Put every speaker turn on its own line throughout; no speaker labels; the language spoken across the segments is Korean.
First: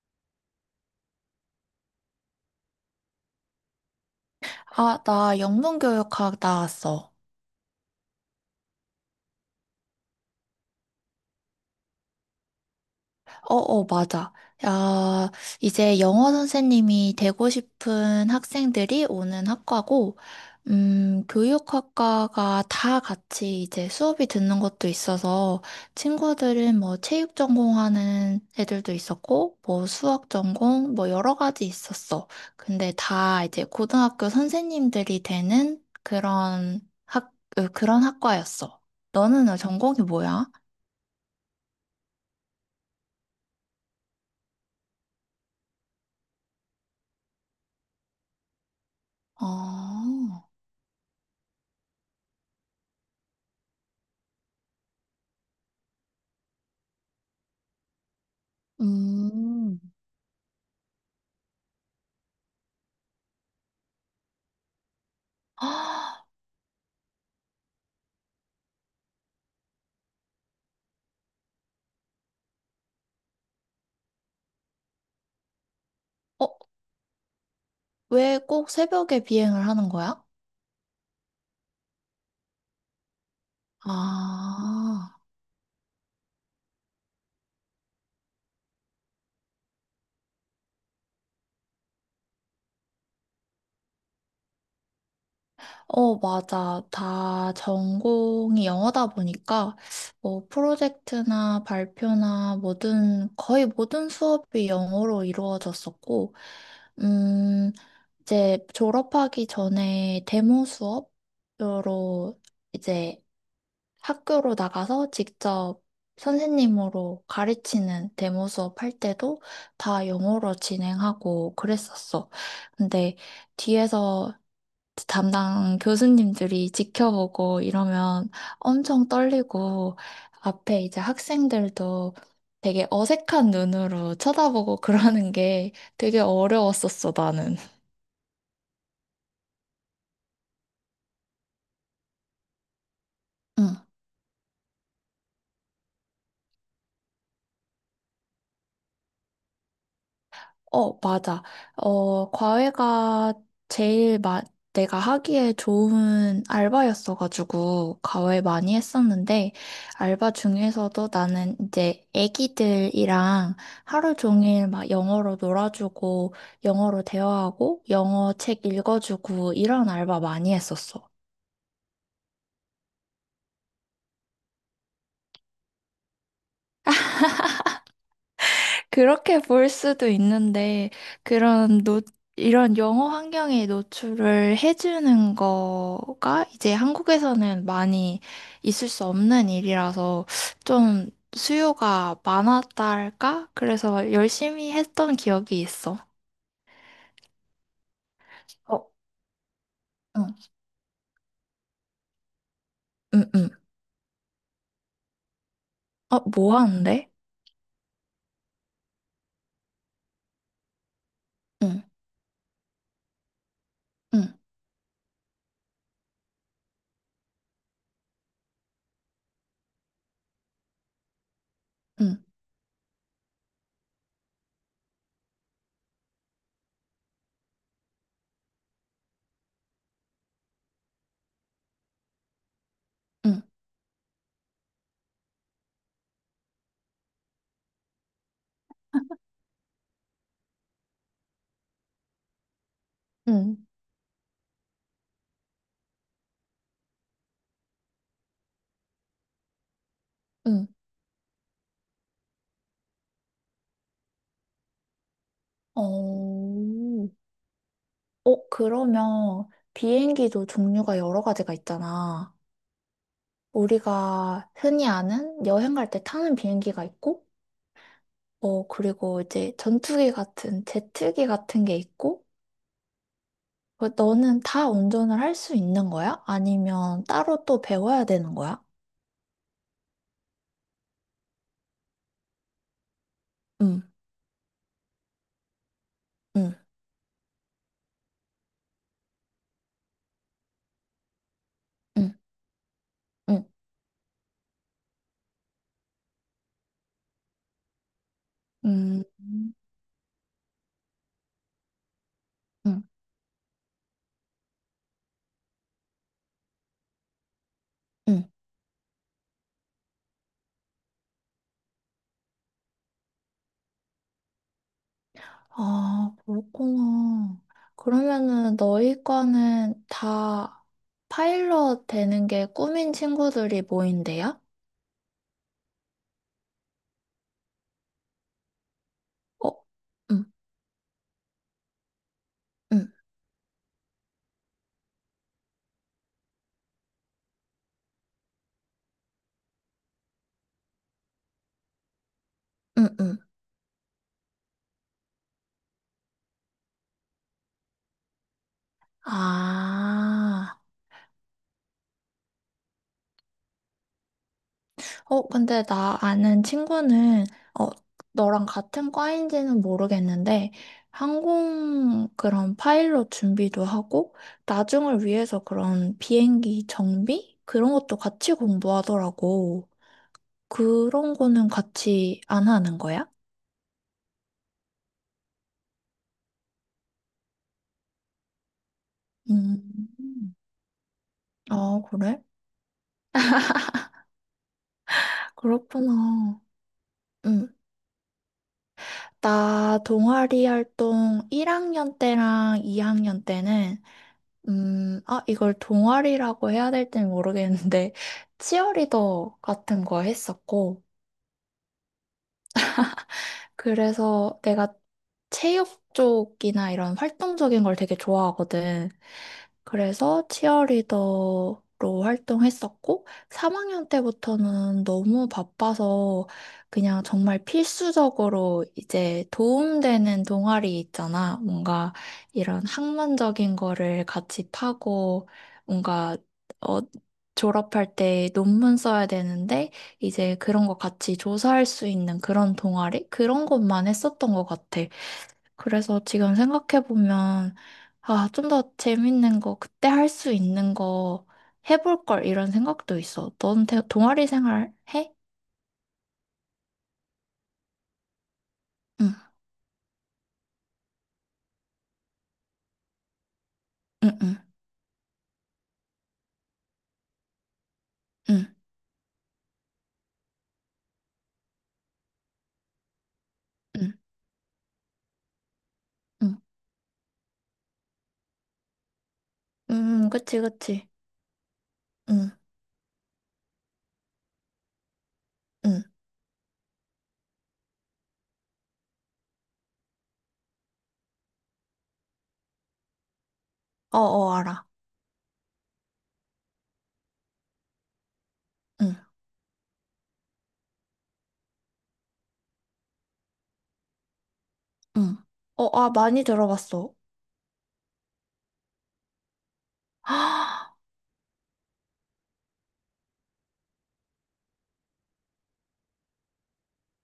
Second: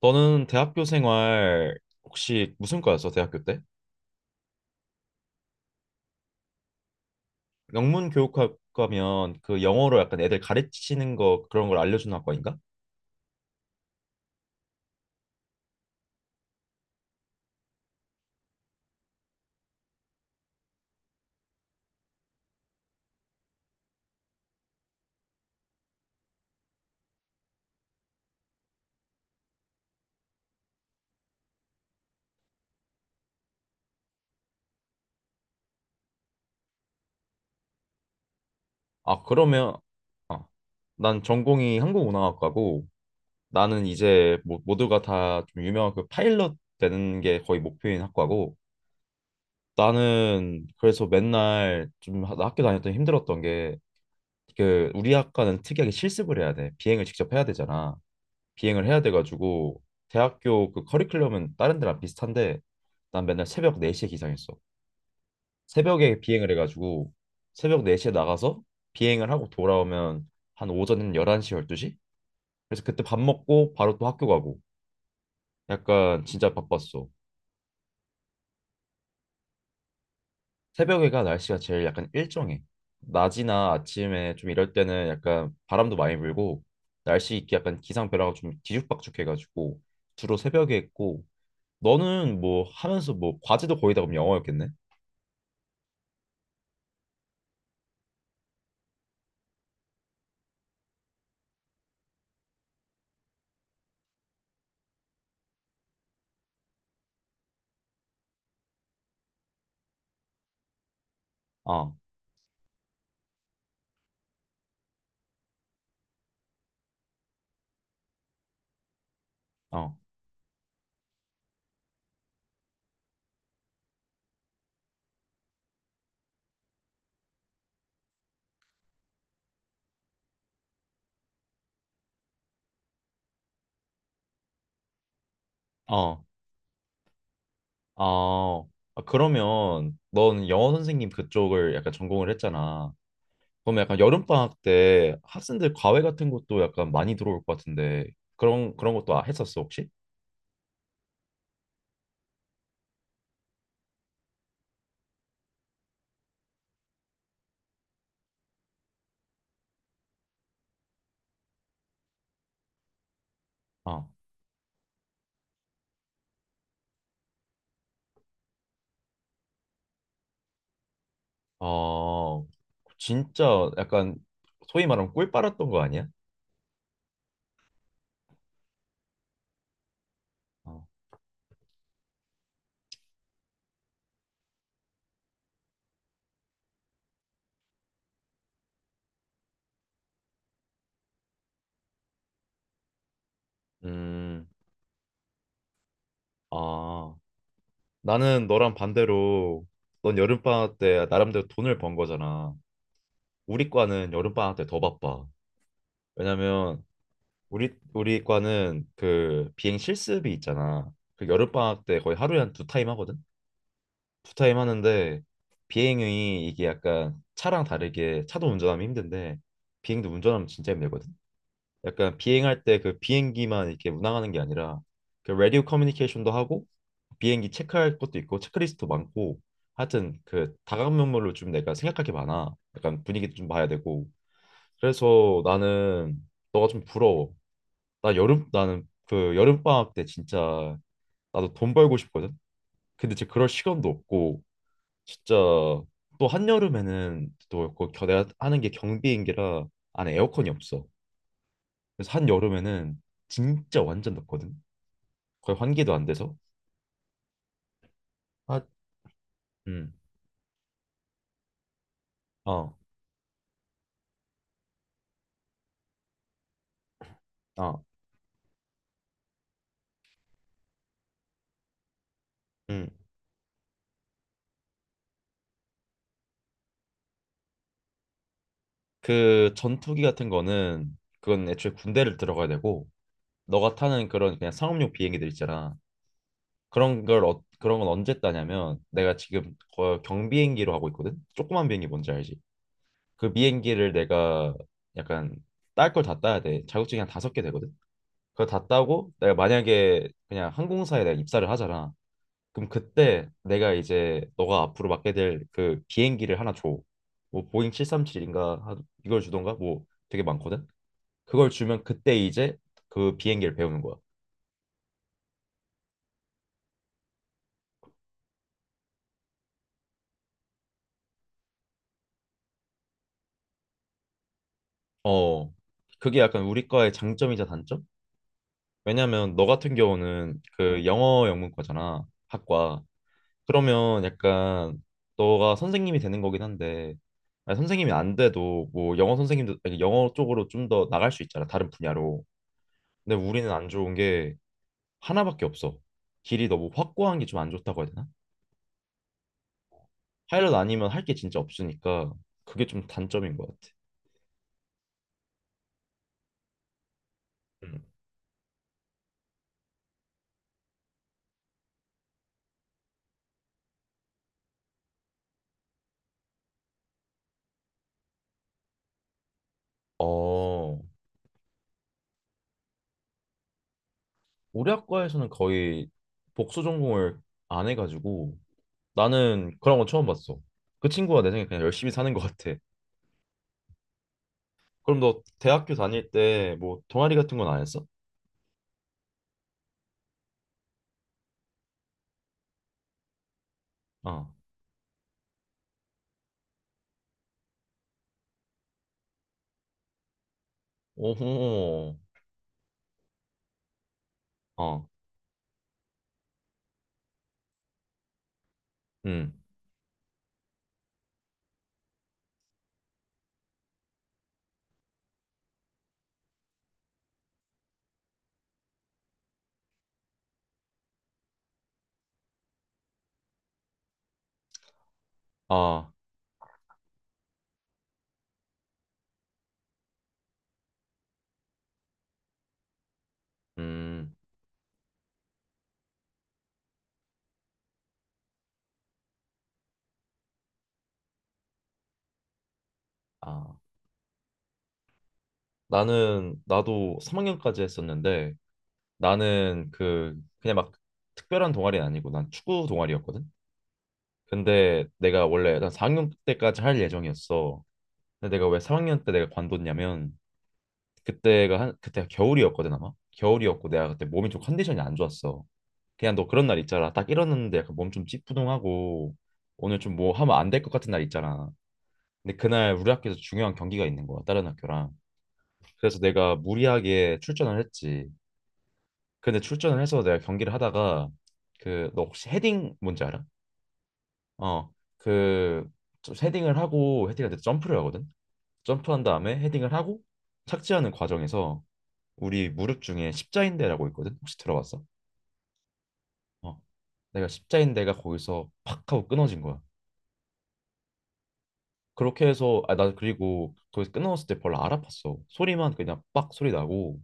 너는 대학교 생활. 혹시 무슨 과였어, 대학교 때?
아, 나 영문교육학 나왔어.
영문 교육학과면 그 영어로 약간 애들 가르치는 거 그런 걸 알려주는 학과인가?
어, 어, 맞아. 야, 이제 영어 선생님이 되고 싶은 학생들이 오는 학과고, 교육학과가 다 같이 이제 수업이 듣는 것도 있어서, 친구들은 뭐 체육 전공하는 애들도 있었고, 뭐 수학 전공, 뭐 여러 가지 있었어. 근데 다 이제 고등학교 선생님들이 되는 그런 학, 그런 학과였어.
아,
너는
그러면.
전공이
아,
뭐야?
난 전공이 항공운항학과고, 나는 이제 뭐, 모두가 다 좀 유명한 그 파일럿 되는 게 거의 목표인 학과고,
아,
나는 그래서 맨날 좀 나 학교 다닐 때 힘들었던 게, 그 우리 학과는 특이하게 실습을 해야 돼. 비행을 직접 해야 되잖아. 비행을 해야
음.
돼가지고, 대학교 그 커리큘럼은 다른 데랑 비슷한데, 난 맨날 새벽 4시에 기상했어. 새벽에
아,
비행을 해가지고, 새벽 4시에 나가서 비행을 하고 돌아오면 한 오전 11시, 12시? 그래서 그때 밥 먹고 바로 또 학교 가고, 약간 진짜
어,
바빴어.
왜 꼭 새벽에 비행을 하는 거야?
새벽에가 날씨가 제일 약간 일정해. 낮이나 아침에 좀 이럴 때는
아,
약간 바람도 많이 불고, 날씨 약간 기상 변화가 좀 뒤죽박죽해가지고 주로 새벽에 했고. 너는 뭐 하면서 뭐 과제도 거의 다 그럼 영어였겠네?
어, 맞아. 다 전공이 영어다 보니까, 뭐, 프로젝트나 발표나 모든, 거의 모든 수업이 영어로 이루어졌었고, 음, 이제 졸업하기 전에 데모
어,
수업으로 이제 학교로 나가서 직접 선생님으로 가르치는 데모 수업 할 때도
어,
다 영어로 진행하고 그랬었어. 근데 뒤에서 담당 교수님들이 지켜보고 이러면 엄청 떨리고 앞에 이제 학생들도 되게 어색한 눈으로 쳐다보고 그러는 게 되게
어,
어려웠었어, 나는.
어. 아, 그러면 넌 영어 선생님 그쪽을 약간 전공을 했잖아.
응.
그러면 약간 여름방학 때 학생들 과외 같은 것도 약간 많이 들어올 것 같은데, 그런 것도 했었어 혹시?
어, 맞아. 어, 과외가 제일 마, 내가 하기에 좋은 알바였어가지고, 과외 많이 했었는데, 알바 중에서도 나는 이제 애기들이랑
어,
하루 종일 막 영어로 놀아주고, 영어로 대화하고, 영어 책 읽어주고, 이런 알바 많이 했었어.
어, 진짜 약간 소위 말하면 꿀 빨았던 거 아니야?
그렇게 볼 수도
어.
있는데, 그런 노, 이런 영어 환경에 노출을 해주는 거가 이제 한국에서는 많이 있을 수 없는 일이라서 좀 수요가 많았달까? 그래서
음,
열심히 했던 기억이 있어.
아, 나는 너랑
어,
반대로, 넌
응,
여름방학 때 나름대로 돈을 번 거잖아.
응, 응.
우리 과는 여름방학 때 더 바빠.
어, 뭐
왜냐면
하는데?
우리 과는 그 비행 실습이 있잖아. 그
응,
여름방학 때 거의 하루에 한 두 타임 하거든. 두
응,
타임 하는데, 비행이 이게 약간 차랑 다르게, 차도 운전하면 힘든데 비행도 운전하면 진짜 힘들거든.
응,
약간 비행할 때 그 비행기만 이렇게 운항하는 게 아니라, 그 라디오 커뮤니케이션도 하고, 비행기 체크할 것도 있고 체크리스트도 많고, 하여튼 그 다각면모로 좀 내가 생각할 게 많아. 약간 분위기도
응,
좀 봐야 되고. 그래서 나는 너가 좀 부러워. 나 여름, 나는 그 여름 방학 때 진짜 나도 돈 벌고 싶거든. 근데 이제 그럴
응,
시간도 없고, 진짜 또 한여름에는 또그 내가 하는 게 경비행기라 안에 에어컨이
응.
없어. 그래서 한여름에는 진짜 완전 덥거든. 거의 환기도 안 돼서.
어, 어,
아,
그러면
음.
비행기도 종류가 여러 가지가 있잖아.
어.
우리가 흔히 아는 여행 갈 때 타는 비행기가 있고,
어.
어, 그리고 이제 전투기 같은, 제트기 같은 게 있고,
음.
그 너는 다 운전을 할 수 있는 거야? 아니면 따로 또 배워야 되는 거야?
그 전투기 같은 거는 그건 애초에 군대를 들어가야 되고, 너가
응,
타는 그런 그냥 상업용 비행기들 있잖아.
응,
그런 걸, 어, 그런 건 언제 따냐면, 내가 지금 경비행기로 하고 있거든. 조그만 비행기 뭔지
응,
알지? 그
응,
비행기를 내가 약간 딸 걸 다 따야 돼. 자격증이 한 다섯 개 되거든. 그거 다
응,
따고 내가 만약에 그냥 항공사에 내가 입사를 하잖아. 그럼
응,
그때 내가 이제 너가 앞으로 맡게 될 그 비행기를 하나 줘. 뭐 보잉
응.
737인가 이걸 주던가 뭐 되게 많거든. 그걸 주면 그때 이제 그 비행기를 배우는 거야.
아, 그렇구나. 그러면은 너희 과는 다 파일럿 되는 게 꿈인 친구들이 모인대요?
어. 그게 약간 우리 과의 장점이자 단점? 왜냐면 너
어?
같은
응,
경우는 그 영어 영문과잖아, 학과.
응,
그러면 약간 너가 선생님이 되는 거긴 한데, 아니, 선생님이 안 돼도 뭐 영어 선생님도, 아니, 영어 쪽으로 좀 더 나갈 수 있잖아, 다른 분야로.
응,
근데
응.
우리는 안 좋은 게 하나밖에 없어. 길이 너무 확고한 게 좀 안 좋다고 해야 되나? 파일럿
아.
아니면 할 게 진짜 없으니까, 그게 좀 단점인 것 같아.
어, 근데 나 아는 친구는, 어,
음.
너랑 같은 과인지는 모르겠는데, 항공 그런 파일럿 준비도 하고, 나중을 위해서 그런 비행기 정비? 그런 것도 같이 공부하더라고.
어,
그런 거는 같이 안 하는 거야?
우리 학과에서는 거의 복수 전공을 안 해가지고 나는 그런 건 처음
음,
봤어. 그 친구가 내 생각에 그냥
아,
열심히 사는 것
그래?
같아. 그럼 너 대학교 다닐
그렇구나.
때 뭐 동아리 같은 건
음,
안 했어?
나 동아리 활동 1학년 때랑 2학년 때는
아,
아, 이걸 동아리라고 해야 될지는 모르겠는데, 치어리더 같은 거 했었고,
오호,
그래서 내가
어,
체육 쪽이나 이런 활동적인 걸 되게 좋아하거든.
음,
그래서 치어리더로 활동했었고, 3학년 때부터는 너무 바빠서 그냥 정말 필수적으로 이제 도움되는 동아리 있잖아. 뭔가 이런 학문적인 거를 같이 파고,
아,
뭔가, 어, 졸업할 때 논문 써야 되는데, 이제 그런 거 같이 조사할 수 있는 그런 동아리? 그런 것만
음,
했었던 것 같아. 그래서 지금 생각해보면, 아, 좀 더 재밌는 거, 그때 할 수 있는 거 해볼 걸, 이런 생각도 있어.
아.
넌 동아리 생활 해?
나는 나도 3학년까지 했었는데,
응,
나는 그 그냥 막 특별한 동아리는 아니고 난 축구 동아리였거든.
응, 응,
근데 내가 원래 난 4학년 때까지 할 예정이었어. 근데
응,
내가 왜 3학년 때 내가 관뒀냐면, 그때가 한, 그때가 겨울이었거든 아마. 겨울이었고 내가
응,
그때 몸이 좀 컨디션이 안 좋았어. 그냥 너
응.
그런 날 있잖아. 딱 일어났는데 약간 몸 좀 찌뿌둥하고 오늘 좀 뭐 하면
그치,
안 될 것
그치.
같은 날 있잖아.
응,
근데 그날 우리 학교에서 중요한 경기가 있는 거야. 다른 학교랑.
응.
그래서 내가 무리하게 출전을 했지. 근데 출전을 해서 내가 경기를 하다가, 그 너 혹시 헤딩 뭔지 알아?
어, 어, 알아.
어. 그 헤딩을 하고, 헤딩할 때 점프를 하거든.
응,
점프한 다음에 헤딩을 하고 착지하는 과정에서, 우리 무릎 중에 십자인대라고 있거든. 혹시 들어봤어?
응. 어, 아, 많이
어.
들어봤어.
내가 십자인대가 거기서 팍 하고 끊어진 거야. 그렇게 해서, 아 나 그리고 거기서 끝나왔을 때 별로 안 아팠어. 소리만 그냥 빡 소리 나고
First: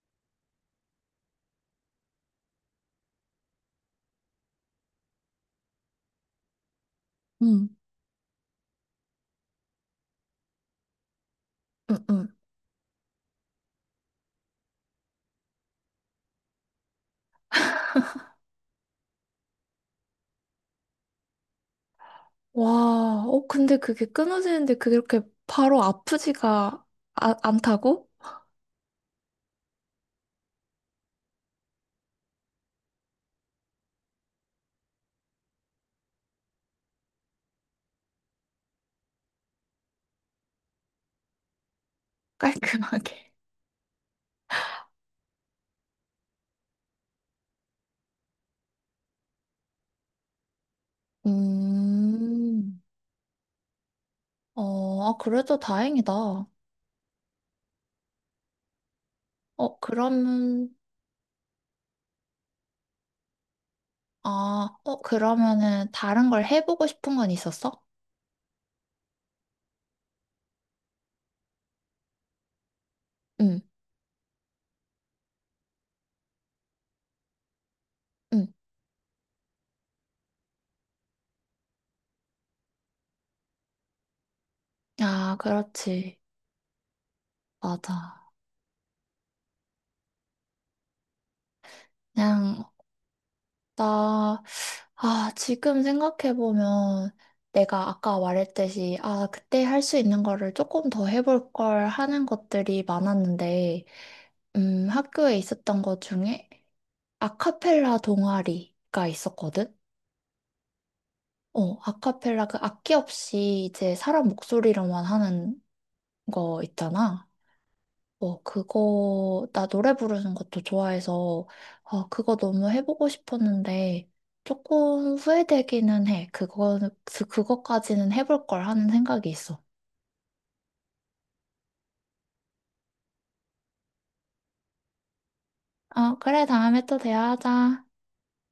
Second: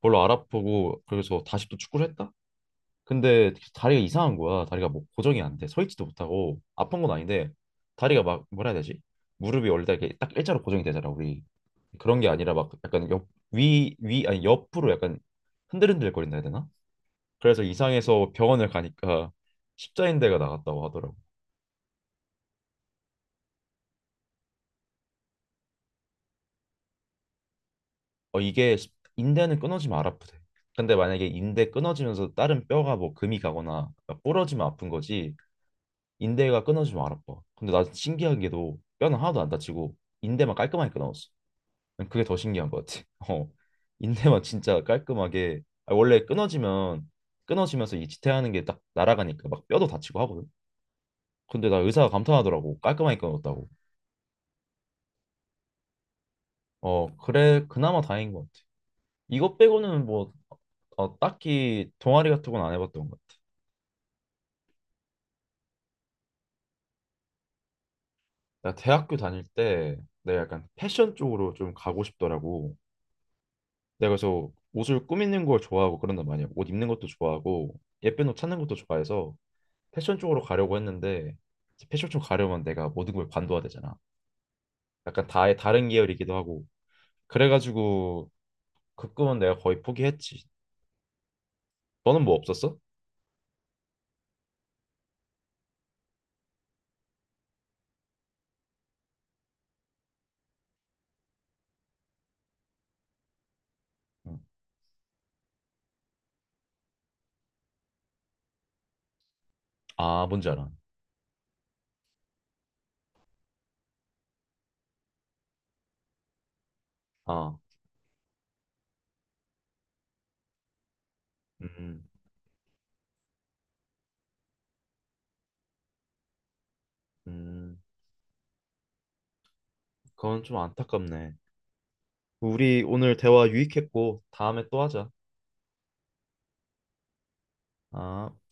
별로 안 아프고, 그래서 다시 또 축구를 했다. 근데 다리가 이상한 거야. 다리가 뭐 고정이 안 돼, 서 있지도 못하고, 아픈 건 아닌데
응,
다리가 막, 뭐라 해야 되지, 무릎이 원래 다 이렇게 딱 일자로 고정이 되잖아, 우리.
응,
그런 게
응.
아니라 막 약간 옆, 위, 위 아니 옆으로 약간 흔들흔들 거린다 해야 되나. 그래서 이상해서 병원을 가니까 십자인대가 나갔다고 하더라고.
와, 어, 근데 그게 끊어지는데 그렇게 바로 아프지가 아, 않다고?
어, 이게 인대는 끊어지면 안 아프대. 근데 만약에 인대 끊어지면서 다른 뼈가 뭐 금이 가거나 막 부러지면 아픈 거지, 인대가 끊어지면 안 아파. 근데 나 신기한 게도 뼈는 하나도 안 다치고 인대만 깔끔하게 끊어졌어. 난 그게 더 신기한 것 같아.
깔끔하게.
어, 인대만 진짜 깔끔하게, 아, 원래 끊어지면, 끊어지면서 이 지탱하는 게 딱 날아가니까 막 뼈도 다치고 하거든. 근데 나 의사가 감탄하더라고,
음,
깔끔하게 끊었다고.
어, 아, 그래도 다행이다. 어,
어 그래, 그나마 다행인 것 같아. 이것 빼고는 뭐,
그러면,
어, 딱히 동아리 같은 건 안 해봤던 것 같아.
아, 어, 그러면은 다른 걸 해보고 싶은 건 있었어?
나 대학교 다닐 때 내가 약간 패션 쪽으로 좀 가고 싶더라고.
응,
내가 그래서 옷을 꾸미는 걸 좋아하고 그런단 말이야. 옷 입는 것도 좋아하고 예쁜 옷
응.
찾는 것도 좋아해서 패션 쪽으로 가려고 했는데, 이제 패션 쪽 가려면 내가 모든 걸 관둬야 되잖아. 약간
아,
다의 다른
그렇지.
계열이기도 하고
맞아.
그래가지고, 그 꿈은 내가 거의 포기했지. 너는 뭐
그냥,
없었어?
나 지금 생각해보면 내가 아까 말했듯이, 아, 그때 할 수 있는 거를 조금 더 해볼 걸 하는 것들이 많았는데,
응.
학교에 있었던 것 중에 아카펠라 동아리가 있었거든?
아 뭔지 알아.
어, 아카펠라 그 악기 없이 이제 사람 목소리로만 하는 거 있잖아.
아,
어, 그거, 나 노래 부르는 것도 좋아해서,
음,
어, 그거 너무 해보고 싶었는데, 조금 후회되기는 해.
음,
그거까지는 해볼 걸 하는 생각이 있어.
그건 좀 안타깝네. 우리 오늘 대화 유익했고 다음에 또 하자.
어, 그래, 다음에 또 대화하자.
아.